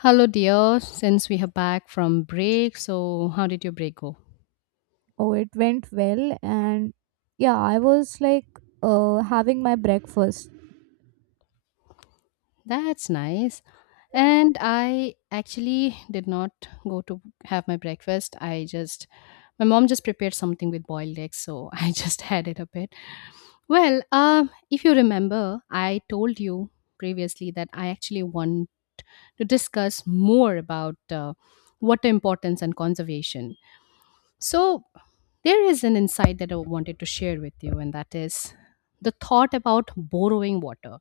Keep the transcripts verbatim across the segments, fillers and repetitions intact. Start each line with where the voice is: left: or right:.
left: Hello, dear. Since we are back from break, so how did your break go?
right: Oh, it went well, and yeah, I was like uh, having my breakfast.
left: That's nice. And I actually did not go to have my breakfast. I just, my mom just prepared something with boiled eggs, so I just had it a bit. Well, um, if you remember, I told you previously that I actually want to discuss more about uh, water importance and conservation. So, there is an insight that I wanted to share with you, and that is the thought about borrowing water,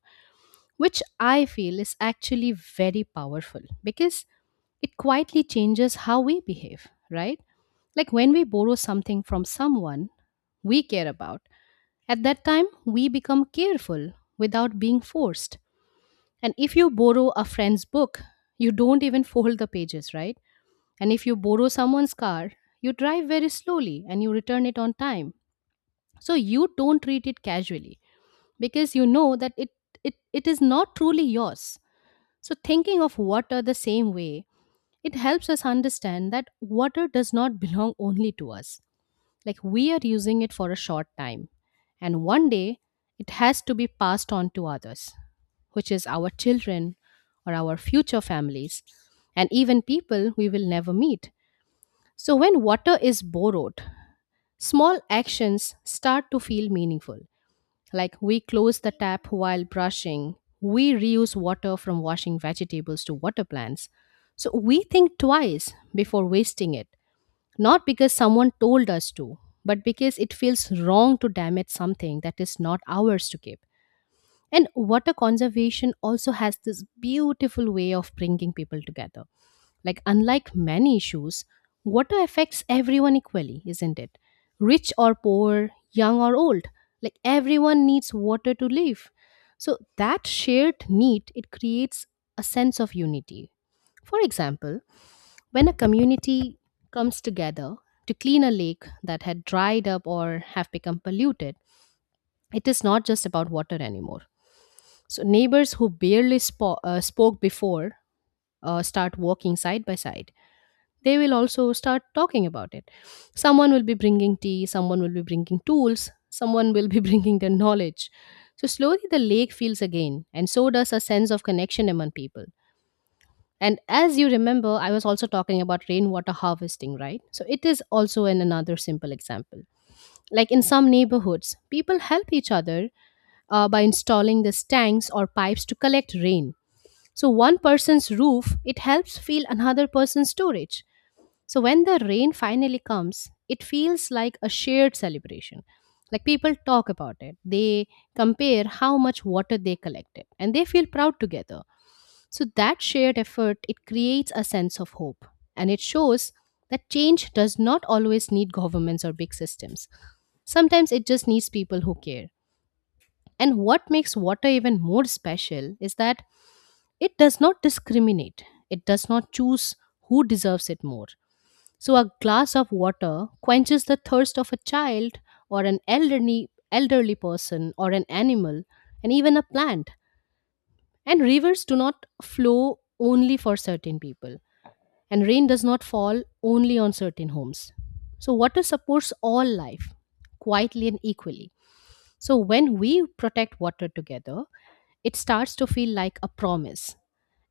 left: which I feel is actually very powerful because it quietly changes how we behave, right? Like when we borrow something from someone we care about, at that time we become careful without being forced. And if you borrow a friend's book, you don't even fold the pages, right? And if you borrow someone's car, you drive very slowly and you return it on time so you don't treat it casually because you know that it it, it is not truly yours, so thinking of water the same way, it helps us understand that water does not belong only to us. Like we are using it for a short time, and one day it has to be passed on to others, which is our children or our future families and even people we will never meet. So when water is borrowed, small actions start to feel meaningful, like we close the tap while brushing, we reuse water from washing vegetables to water plants. So we think twice before wasting it, not because someone told us to, but because it feels wrong to damage something that is not ours to keep. And water conservation also has this beautiful way of bringing people together. Like, unlike many issues, water affects everyone equally, isn't it? Rich or poor, young or old, like everyone needs water to live. So that shared need, it creates a sense of unity. For example, when a community comes together to clean a lake that had dried up or have become polluted, it is not just about water anymore. So neighbors who barely spo- uh, spoke before uh, start walking side by side. They will also start talking about it. Someone will be bringing tea, someone will be bringing tools, someone will be bringing their knowledge. So slowly the lake feels again, and so does a sense of connection among people. And as you remember, I was also talking about rainwater harvesting, right? So it is also an another simple example. Like in some neighborhoods, people help each other uh, by installing these tanks or pipes to collect rain. So one person's roof, it helps fill another person's storage. So when the rain finally comes, it feels like a shared celebration. Like people talk about it, they compare how much water they collected, and they feel proud together. So that shared effort, it creates a sense of hope, and it shows that change does not always need governments or big systems. Sometimes it just needs people who care. And what makes water even more special is that it does not discriminate. It does not choose who deserves it more. So a glass of water quenches the thirst of a child or an elderly elderly person or an animal and even a plant. And rivers do not flow only for certain people, and rain does not fall only on certain homes. So water supports all life quietly and equally. So when we protect water together, it starts to feel like a promise.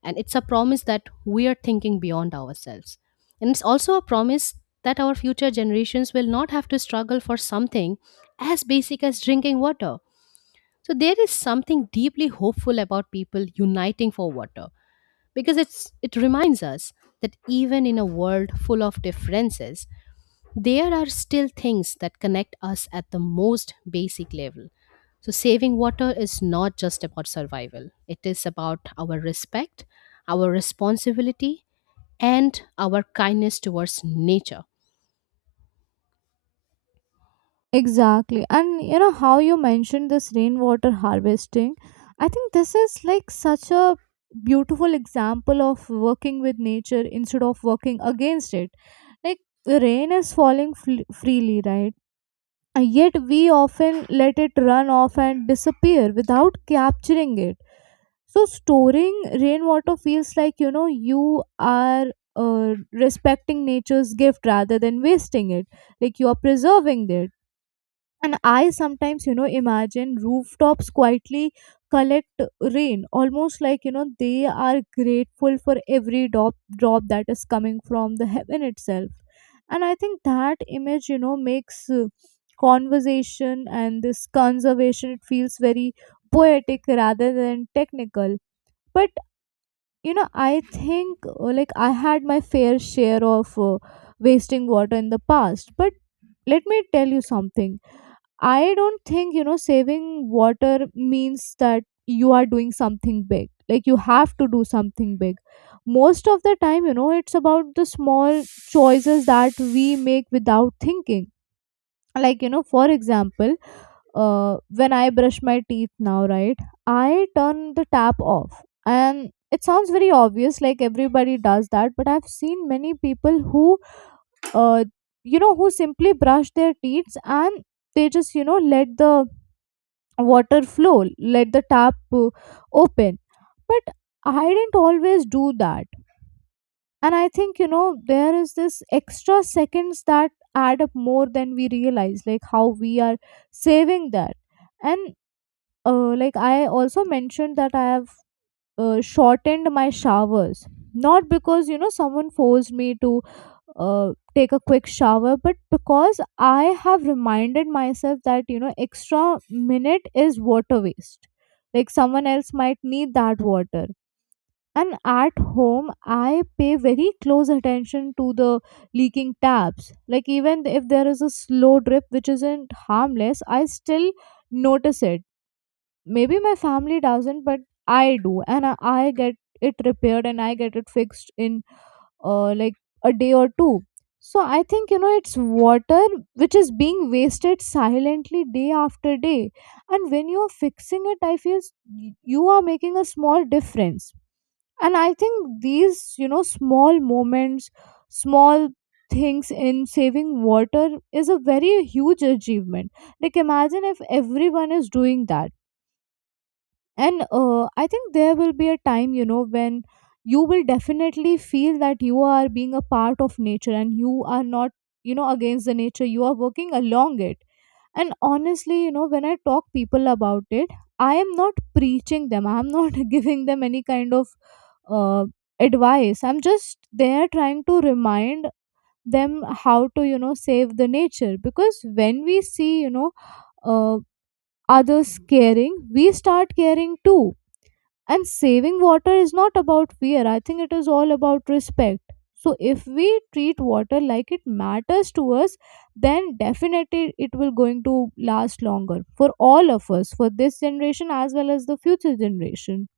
left: And it's a promise that we are thinking beyond ourselves. And it's also a promise that our future generations will not have to struggle for something as basic as drinking water. So there is something deeply hopeful about people uniting for water because it's it reminds us that even in a world full of differences, there are still things that connect us at the most basic level. So, saving water is not just about survival, it is about our respect, our responsibility, and our kindness towards nature.
right: Exactly. And you know how you mentioned this rainwater harvesting? I think this is like such a beautiful example of working with nature instead of working against it. Like, rain is falling fl- freely, right? Uh, Yet we often let it run off and disappear without capturing it. So storing rainwater feels like you know you are uh, respecting nature's gift rather than wasting it. Like you are preserving it, and I sometimes, you know, imagine rooftops quietly collect rain, almost like, you know, they are grateful for every drop, drop that is coming from the heaven itself. And I think that image, you know, makes uh, conversation and this conservation, it feels very poetic rather than technical. But, you know, I think uh, like I had my fair share of uh, wasting water in the past. But let me tell you something. I don't think, you know, saving water means that you are doing something big. Like you have to do something big. Most of the time, you know, it's about the small choices that we make without thinking. Like, you know, for example, uh, when I brush my teeth now, right, I turn the tap off. And it sounds very obvious, like everybody does that, but I've seen many people who, uh, you know, who simply brush their teeth and they just, you know, let the water flow, let the tap uh, open. But I didn't always do that, and I think, you know, there is this extra seconds that add up more than we realize, like how we are saving that. And uh, like I also mentioned that I have uh, shortened my showers, not because you know someone forced me to uh, take a quick shower, but because I have reminded myself that, you know, extra minute is water waste. Like someone else might need that water. And at home, I pay very close attention to the leaking taps. Like even if there is a slow drip which isn't harmless, I still notice it. Maybe my family doesn't, but i do and i, I get it repaired, and I get it fixed in uh, like a day or two. So I think, you know, it's water which is being wasted silently day after day. And when you're fixing it, I feel s- y- you are making a small difference. And I think these, you know, small moments, small things in saving water is a very huge achievement. Like imagine if everyone is doing that. And uh, I think there will be a time, you know, when you will definitely feel that you are being a part of nature, and you are not, you know, against the nature. You are working along it. And honestly, you know, when I talk people about it, I am not preaching them. I am not giving them any kind of uh, advice. I'm just there trying to remind them how to, you know, save the nature, because when we see, you know, uh, others caring, we start caring too. And saving water is not about fear, I think it is all about respect. So, if we treat water like it matters to us, then definitely it will going to last longer for all of us, for this generation as well as the future generation.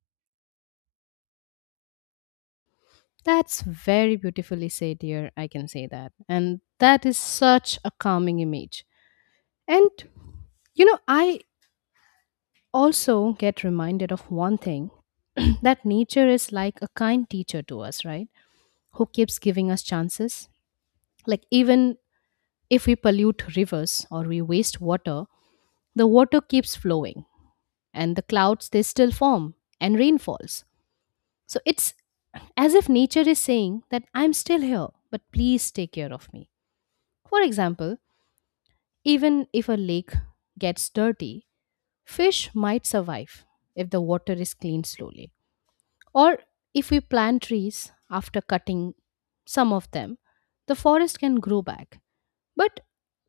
left: That's very beautifully said, dear. I can say that. And that is such a calming image. And, you know, I also get reminded of one thing that nature is like a kind teacher to us, right? Who keeps giving us chances. Like, even if we pollute rivers or we waste water, the water keeps flowing, and the clouds, they still form and rain falls. So it's as if nature is saying that I'm still here, but please take care of me. For example, even if a lake gets dirty, fish might survive if the water is cleaned slowly. Or if we plant trees after cutting some of them, the forest can grow back. But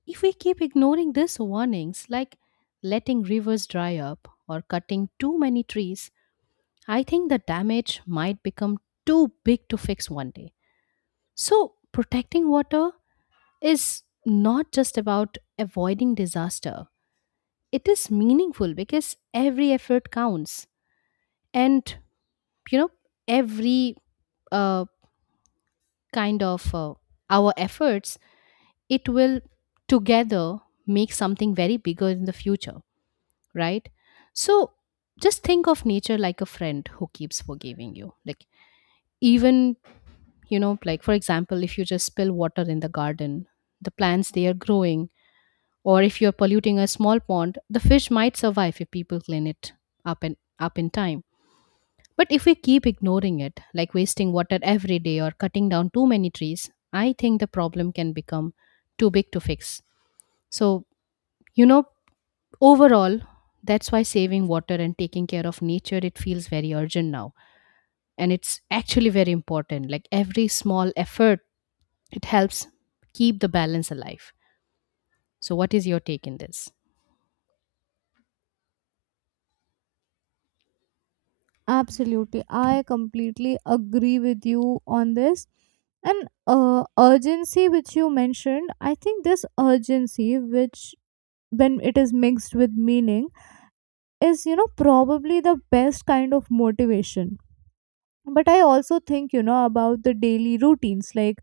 left: if we keep ignoring these warnings, like letting rivers dry up or cutting too many trees, I think the damage might become too big to fix one day. So, protecting water is not just about avoiding disaster, it is meaningful because every effort counts. And, you know, every uh, kind of uh, our efforts, it will together make something very bigger in the future, right? So just think of nature like a friend who keeps forgiving you. Like, even, you know, like for example, if you just spill water in the garden, the plants, they are growing. Or if you're polluting a small pond, the fish might survive if people clean it up and up in time. But if we keep ignoring it, like wasting water every day or cutting down too many trees, I think the problem can become too big to fix. So, you know, overall, that's why saving water and taking care of nature, it feels very urgent now, and it's actually very important. Like every small effort, it helps keep the balance alive. So what is your take in this?
right: Absolutely, I completely agree with you on this. And uh, urgency, which you mentioned, I think this urgency, which when it is mixed with meaning, is you know probably the best kind of motivation. But I also think, you know, about the daily routines, like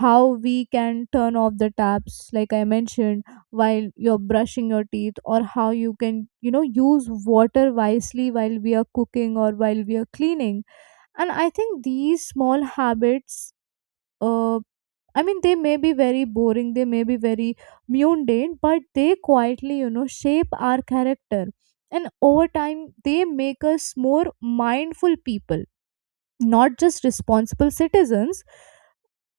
right: how we can turn off the taps, like I mentioned, while you're brushing your teeth, or how you can, you know, use water wisely while we are cooking or while we are cleaning. And I think these small habits, uh I mean, they may be very boring, they may be very mundane, but they quietly, you know, shape our character, and over time they make us more mindful people, not just responsible citizens.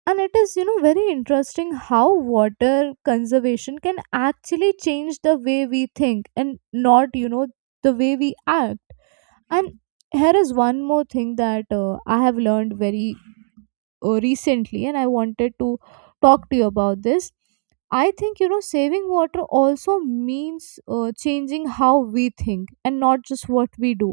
right: And it is, you know, very interesting how water conservation can actually change the way we think, and not, you know, the way we act. And here is one more thing that uh, I have learned very uh, recently, and I wanted to talk to you about this. I think, you know, saving water also means uh, changing how we think, and not just what we do.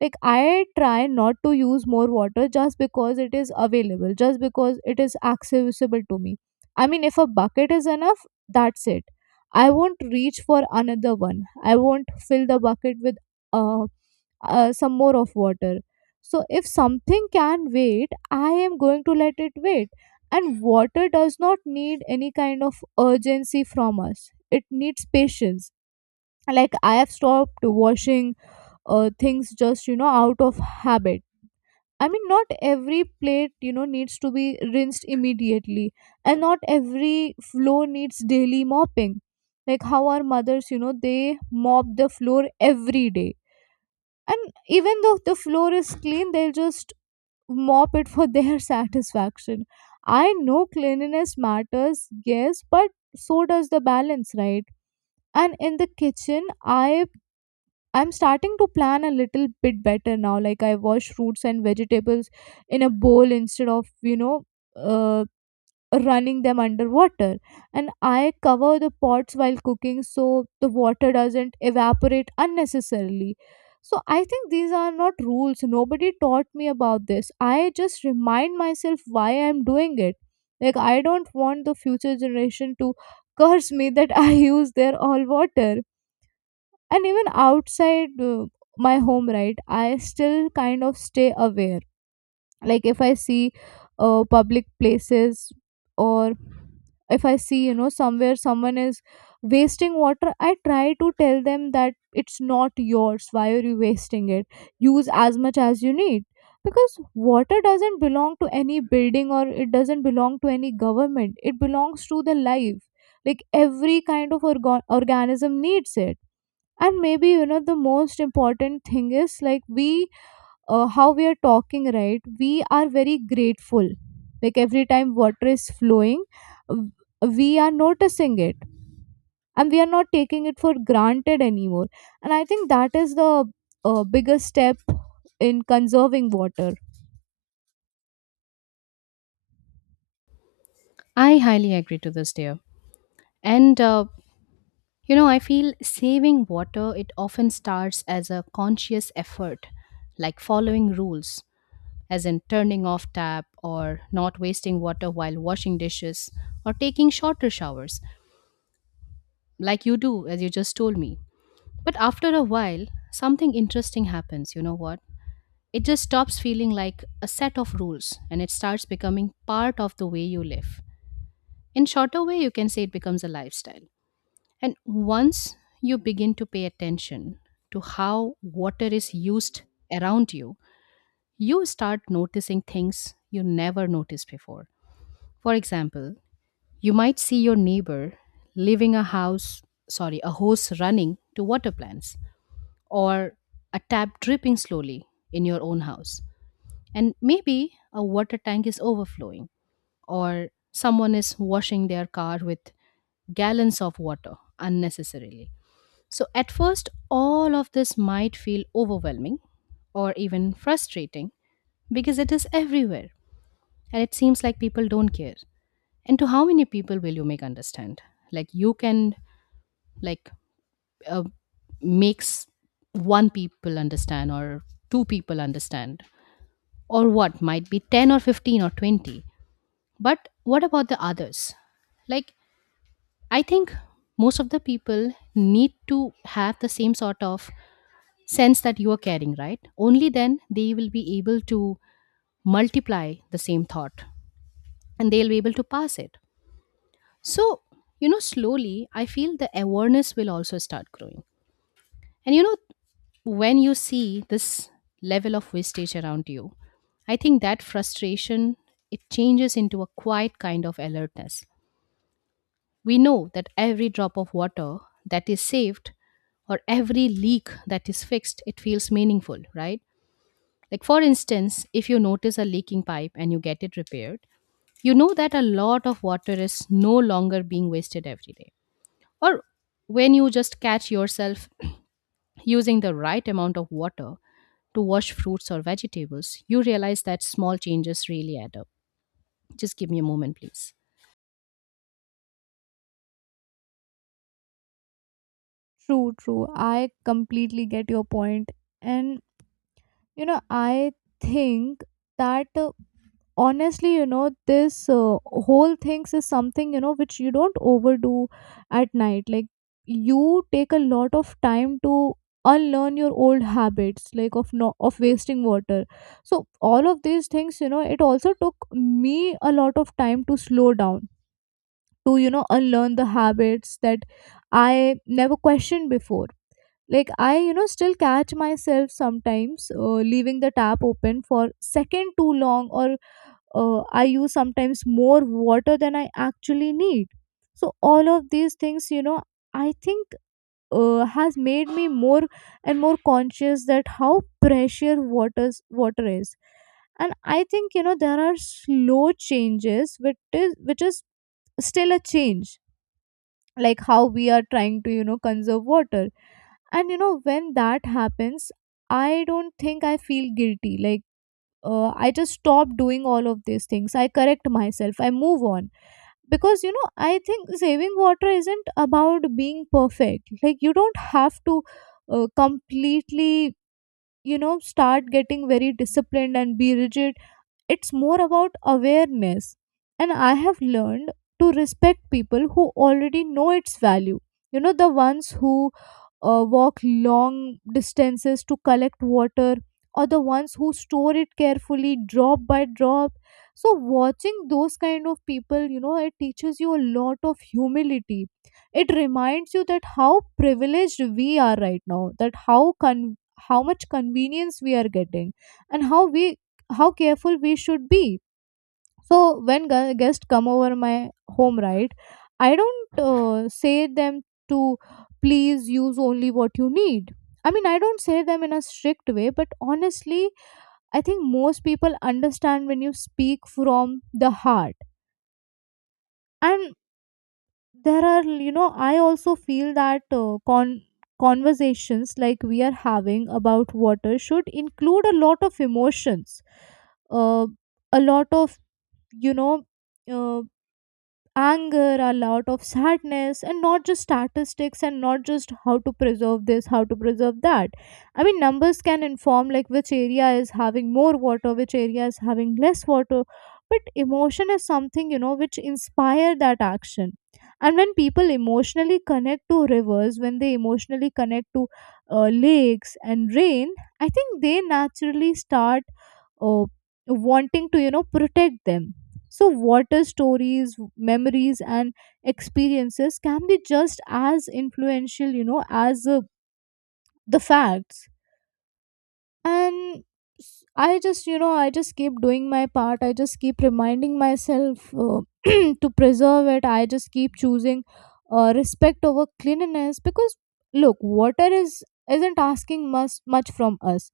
right: Like I try not to use more water just because it is available, just because it is accessible to me. I mean, if a bucket is enough, that's it. I won't reach for another one. I won't fill the bucket with uh, uh some more of water. So if something can wait, I am going to let it wait. And water does not need any kind of urgency from us. It needs patience. Like I have stopped washing uh, things just, you know, out of habit. I mean, not every plate, you know, needs to be rinsed immediately, and not every floor needs daily mopping. Like how our mothers, you know, they mop the floor every day, and even though the floor is clean, they'll just mop it for their satisfaction. I know cleanliness matters, yes, but so does the balance, right? And in the kitchen, I I'm starting to plan a little bit better now. Like I wash fruits and vegetables in a bowl instead of, you know, uh, running them underwater. And I cover the pots while cooking so the water doesn't evaporate unnecessarily. So I think these are not rules. Nobody taught me about this. I just remind myself why I'm doing it. Like I don't want the future generation to curse me that I use their all water. And even outside uh, my home, right, I still kind of stay aware. Like if I see uh, public places, or if I see, you know, somewhere someone is wasting water, I try to tell them that it's not yours, why are you wasting it? Use as much as you need. Because water doesn't belong to any building, or it doesn't belong to any government. It belongs to the life. Like every kind of organ- organism needs it. And maybe, you know, the most important thing is like we, uh, how we are talking right, we are very grateful. Like every time water is flowing, w- we are noticing it, and we are not taking it for granted anymore. And I think that is the uh, biggest step in conserving water.
left: I highly agree to this, dear. And uh, you know, I feel saving water, it often starts as a conscious effort, like following rules, as in turning off tap or not wasting water while washing dishes or taking shorter showers like you do, as you just told me. But after a while, something interesting happens. You know what? It just stops feeling like a set of rules, and it starts becoming part of the way you live. In shorter way, you can say it becomes a lifestyle. And once you begin to pay attention to how water is used around you, you start noticing things you never noticed before. For example, you might see your neighbor leaving a house, sorry, a hose running to water plants, or a tap dripping slowly in your own house. And maybe a water tank is overflowing, or someone is washing their car with gallons of water unnecessarily. So, at first, all of this might feel overwhelming or even frustrating because it is everywhere, and it seems like people don't care. And to how many people will you make understand? Like, you can, like, uh, makes one people understand, or two people understand, or what might be ten or fifteen or twenty, but what about the others? Like, I think most of the people need to have the same sort of sense that you are carrying, right? Only then they will be able to multiply the same thought, and they'll be able to pass it. So, you know, slowly I feel the awareness will also start growing. And you know, when you see this level of wastage around you, I think that frustration, it changes into a quiet kind of alertness. We know that every drop of water that is saved or every leak that is fixed, it feels meaningful, right? Like for instance, if you notice a leaking pipe and you get it repaired, you know that a lot of water is no longer being wasted every day. Or when you just catch yourself using the right amount of water to wash fruits or vegetables, you realize that small changes really add up. Just give me a moment, please.
right: True, true. I completely get your point. And, you know, I think that uh, honestly, you know, this uh, whole things is something, you know, which you don't overdo at night. Like you take a lot of time to unlearn your old habits, like of no of wasting water. So all of these things, you know, it also took me a lot of time to slow down, to you know unlearn the habits that I never questioned before. Like I, you know, still catch myself sometimes uh, leaving the tap open for second too long, or uh, I use sometimes more water than I actually need. So all of these things, you know, I think uh, has made me more and more conscious that how precious water's water is. And I think, you know, there are slow changes, which is which is still a change, like how we are trying to, you know, conserve water. And you know when that happens, I don't think I feel guilty. Like uh, I just stop doing all of these things. I correct myself. I move on. Because, you know, I think saving water isn't about being perfect. Like, you don't have to uh, completely, you know, start getting very disciplined and be rigid. It's more about awareness. And I have learned to respect people who already know its value. You know, the ones who uh, walk long distances to collect water, or the ones who store it carefully, drop by drop. So, watching those kind of people, you know, it teaches you a lot of humility. It reminds you that how privileged we are right now, that how con- how much convenience we are getting, and how we how careful we should be. So when gu- guests come over my home, right, I don't uh, say them to please use only what you need. I mean, I don't say them in a strict way, but honestly, I think most people understand when you speak from the heart. And there are, you know, I also feel that uh, con- conversations like we are having about water should include a lot of emotions, uh, a lot of, you know uh, anger, a lot of sadness, and not just statistics and not just how to preserve this, how to preserve that. I mean, numbers can inform like which area is having more water, which area is having less water, but emotion is something, you know, which inspire that action. And when people emotionally connect to rivers, when they emotionally connect to uh, lakes and rain, I think they naturally start uh, wanting to, you know, protect them. So water stories, memories, and experiences can be just as influential, you know, as uh, the facts. And s- I just, you know, I just keep doing my part. I just keep reminding myself uh, to preserve it. I just keep choosing uh, respect over cleanliness, because look, water is isn't asking much much from us.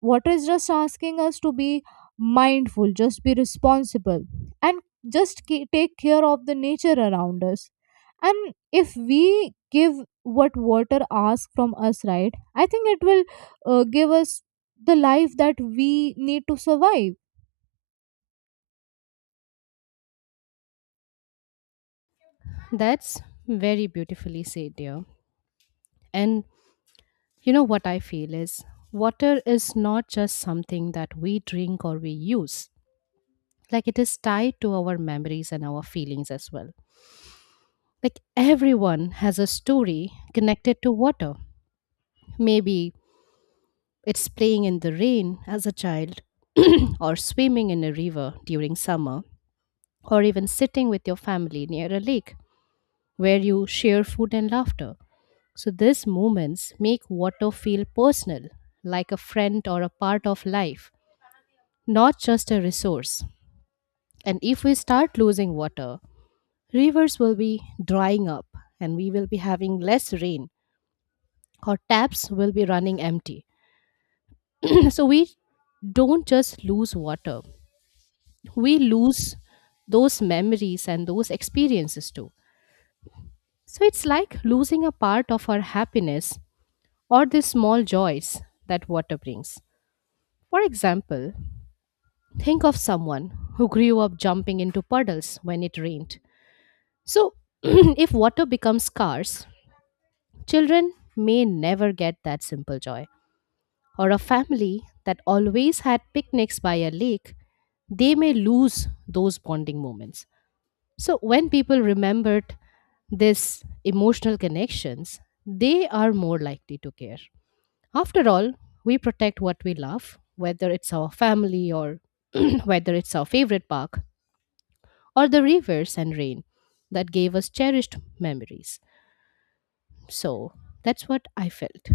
right: Water is just asking us to be mindful, just be responsible, and just ca- take care of the nature around us. And if we give what water asks from us, right, I think it will uh, give us the life that we need to survive.
left: That's very beautifully said, dear. And you know what I feel is water is not just something that we drink or we use, like, it is tied to our memories and our feelings as well. Like, everyone has a story connected to water. Maybe it's playing in the rain as a child, or swimming in a river during summer, or even sitting with your family near a lake where you share food and laughter. So, these moments make water feel personal, like a friend or a part of life, not just a resource. And if we start losing water, rivers will be drying up, and we will be having less rain, or taps will be running empty. So, we don't just lose water, we lose those memories and those experiences too. So it's like losing a part of our happiness, or the small joys that water brings. For example, think of someone who grew up jumping into puddles when it rained. So, if water becomes scarce, children may never get that simple joy. Or a family that always had picnics by a lake, they may lose those bonding moments. So, when people remembered these emotional connections, they are more likely to care. After all, we protect what we love, whether it's our family or whether it's our favorite park, or the rivers and rain that gave us cherished memories. So that's what I felt.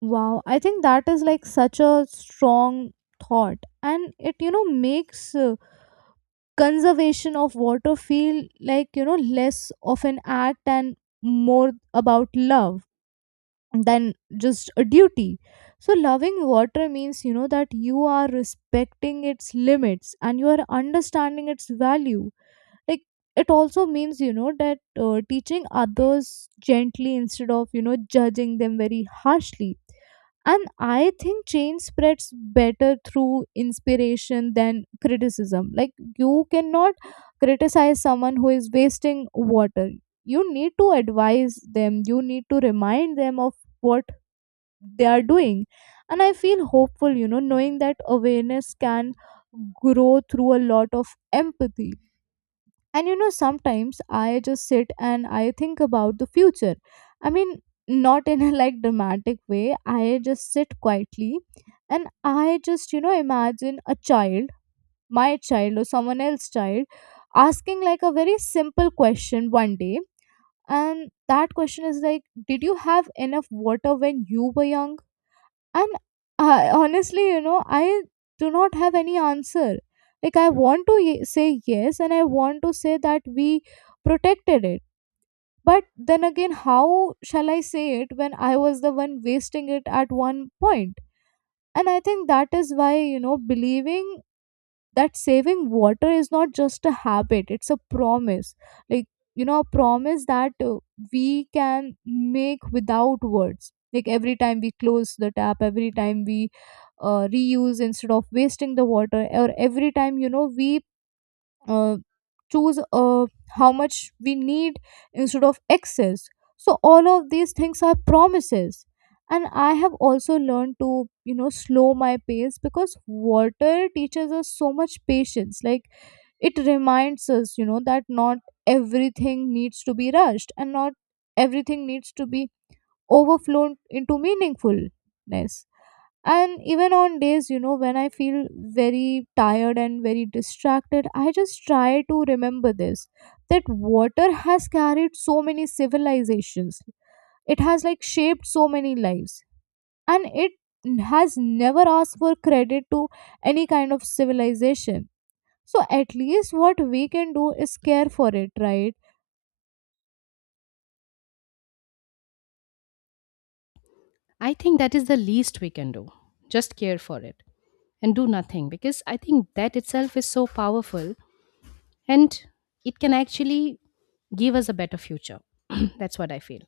right: Wow, I think that is like such a strong thought, and it, you know, makes uh, conservation of water feel like, you know, less of an act and more about love than just a duty. So loving water means, you know, that you are respecting its limits and you are understanding its value. Like, it also means, you know, that uh, teaching others gently instead of, you know, judging them very harshly. And I think change spreads better through inspiration than criticism. Like, you cannot criticize someone who is wasting water. You need to advise them, you need to remind them of what they are doing. And I feel hopeful, you know, knowing that awareness can grow through a lot of empathy. And you know, sometimes I just sit and I think about the future. I mean, not in a like dramatic way. I just sit quietly and I just, you know, imagine a child, my child or someone else's child, asking like a very simple question one day. And that question is like, did you have enough water when you were young? And I, honestly, you know, I do not have any answer. Like, I want to ye- say yes, and I want to say that we protected it. But then again, how shall I say it when I was the one wasting it at one point point? And I think that is why, you know, believing that saving water is not just a habit, it's a promise. Like, you know, a promise that uh, we can make without words. Like, every time we close the tap, every time we uh, reuse instead of wasting the water, or every time, you know, we uh, choose uh, how much we need instead of excess. So all of these things are promises. And I have also learned to, you know, slow my pace, because water teaches us so much patience. Like, it reminds us, you know, that not everything needs to be rushed, and not everything needs to be overflown into meaningfulness. And even on days, you know, when I feel very tired and very distracted, I just try to remember this, that water has carried so many civilizations, it has like shaped so many lives, and it has never asked for credit to any kind of civilization. So at least what we can do is care for it, right?
left: I think that is the least we can do. Just care for it and do nothing, because I think that itself is so powerful, and it can actually give us a better future. That's what I feel.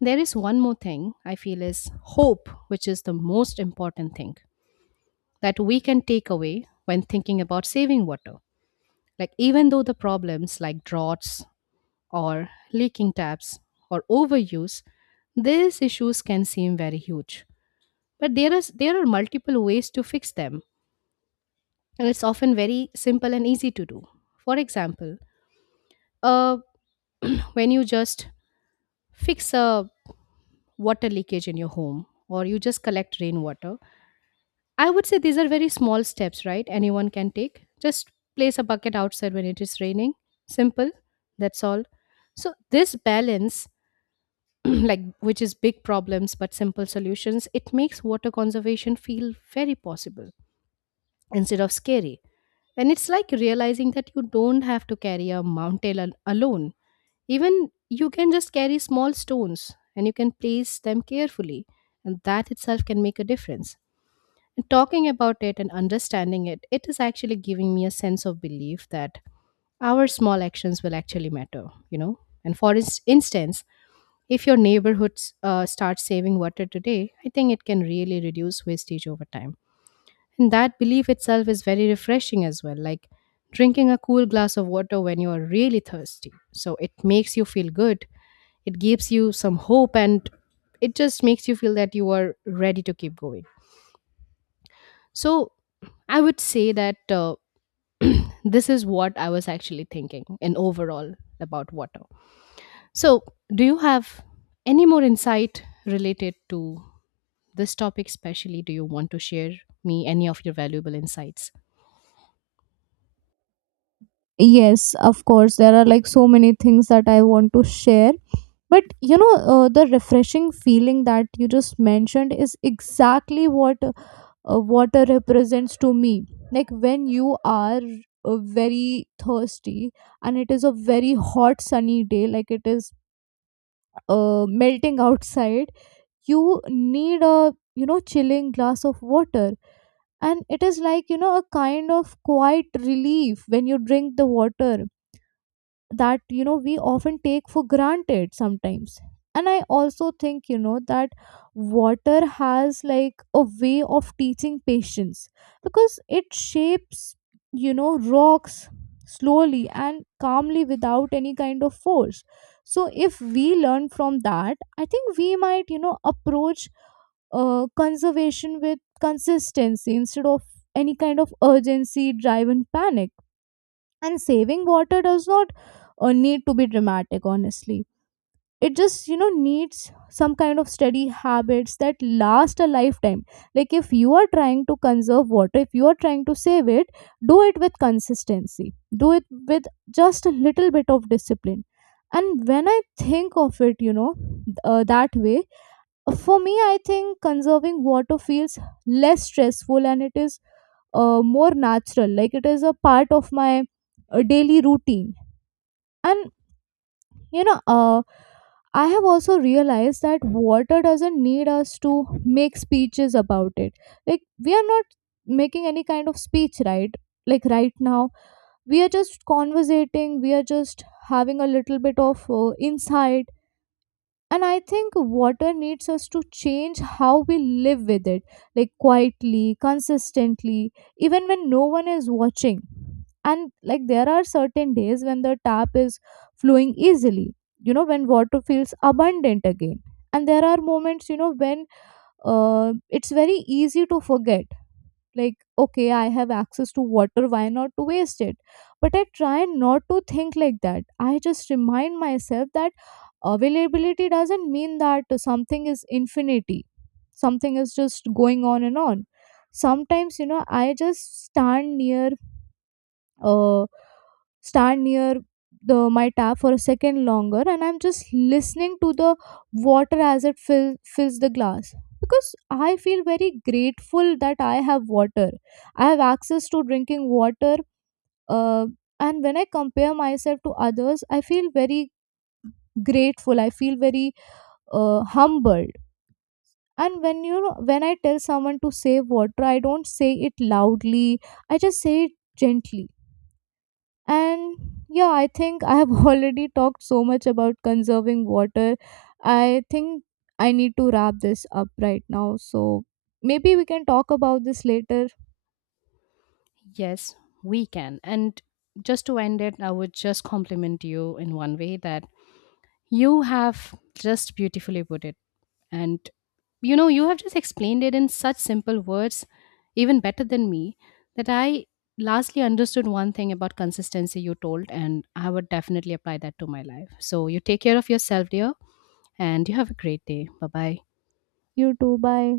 left: There is one more thing I feel is hope, which is the most important thing that we can take away when thinking about saving water. Like, even though the problems like droughts or leaking taps or overuse, these issues can seem very huge. But there, is, there are multiple ways to fix them, and it's often very simple and easy to do. For example, uh, when you just fix a water leakage in your home, or you just collect rainwater, I would say these are very small steps, right? Anyone can take. Just place a bucket outside when it is raining. Simple. That's all. So this balance, like which is big problems but simple solutions, it makes water conservation feel very possible instead of scary. And it's like realizing that you don't have to carry a mountain al- alone. Even you can just carry small stones, and you can place them carefully, and that itself can make a difference. Talking about it and understanding it, it is actually giving me a sense of belief that our small actions will actually matter, you know. And for ins- instance, if your neighborhood s- uh, starts saving water today, I think it can really reduce wastage over time. And that belief itself is very refreshing as well, like drinking a cool glass of water when you are really thirsty. So it makes you feel good, it gives you some hope, and it just makes you feel that you are ready to keep going. So I would say that uh, this is what I was actually thinking in overall about water. So, do you have any more insight related to this topic, especially? Do you want to share me any of your valuable insights?
right: Yes, of course. There are like so many things that I want to share. But you know, uh, the refreshing feeling that you just mentioned is exactly what uh, water represents to me. Like, when you are uh, very thirsty and it is a very hot sunny day, like it is uh, melting outside, you need a, you know, chilling glass of water, and it is like, you know, a kind of quiet relief when you drink the water that, you know, we often take for granted sometimes. And I also think, you know, that water has like a way of teaching patience, because it shapes, you know, rocks slowly and calmly without any kind of force. So if we learn from that, I think we might, you know, approach uh, conservation with consistency instead of any kind of urgency drive and panic. And saving water does not uh, need to be dramatic, honestly. It just, you know, needs some kind of steady habits that last a lifetime. Like, if you are trying to conserve water, if you are trying to save it, do it with consistency, do it with just a little bit of discipline. And when I think of it, you know, th- uh, that way, for me, I think conserving water feels less stressful, and it is uh, more natural. Like, it is a part of my uh, daily routine. And you know, uh, I have also realized that water doesn't need us to make speeches about it. Like, we are not making any kind of speech, right? Like right now, we are just conversating, we are just having a little bit of uh, insight. And I think water needs us to change how we live with it, like quietly, consistently, even when no one is watching. And like, there are certain days when the tap is flowing easily, you know, when water feels abundant again. And there are moments, you know, when uh, it's very easy to forget, like, okay, I have access to water, why not to waste it. But I try not to think like that. I just remind myself that availability doesn't mean that something is infinity, something is just going on and on. Sometimes, you know, I just stand near uh stand near the my tap for a second longer, and I'm just listening to the water as it fill, fills the glass, because I feel very grateful that I have water, I have access to drinking water. uh, and when I compare myself to others, I feel very grateful, I feel very uh, humbled. And when, you know, when I tell someone to save water, I don't say it loudly, I just say it gently. And yeah, I think I have already talked so much about conserving water. I think I need to wrap this up right now. So maybe we can talk about this later.
left: Yes, we can. And just to end it, I would just compliment you in one way that you have just beautifully put it. And you know, you have just explained it in such simple words, even better than me, that I lastly understood one thing about consistency you told, and I would definitely apply that to my life. So you take care of yourself, dear, and you have a great day. Bye bye.
right: You too, bye.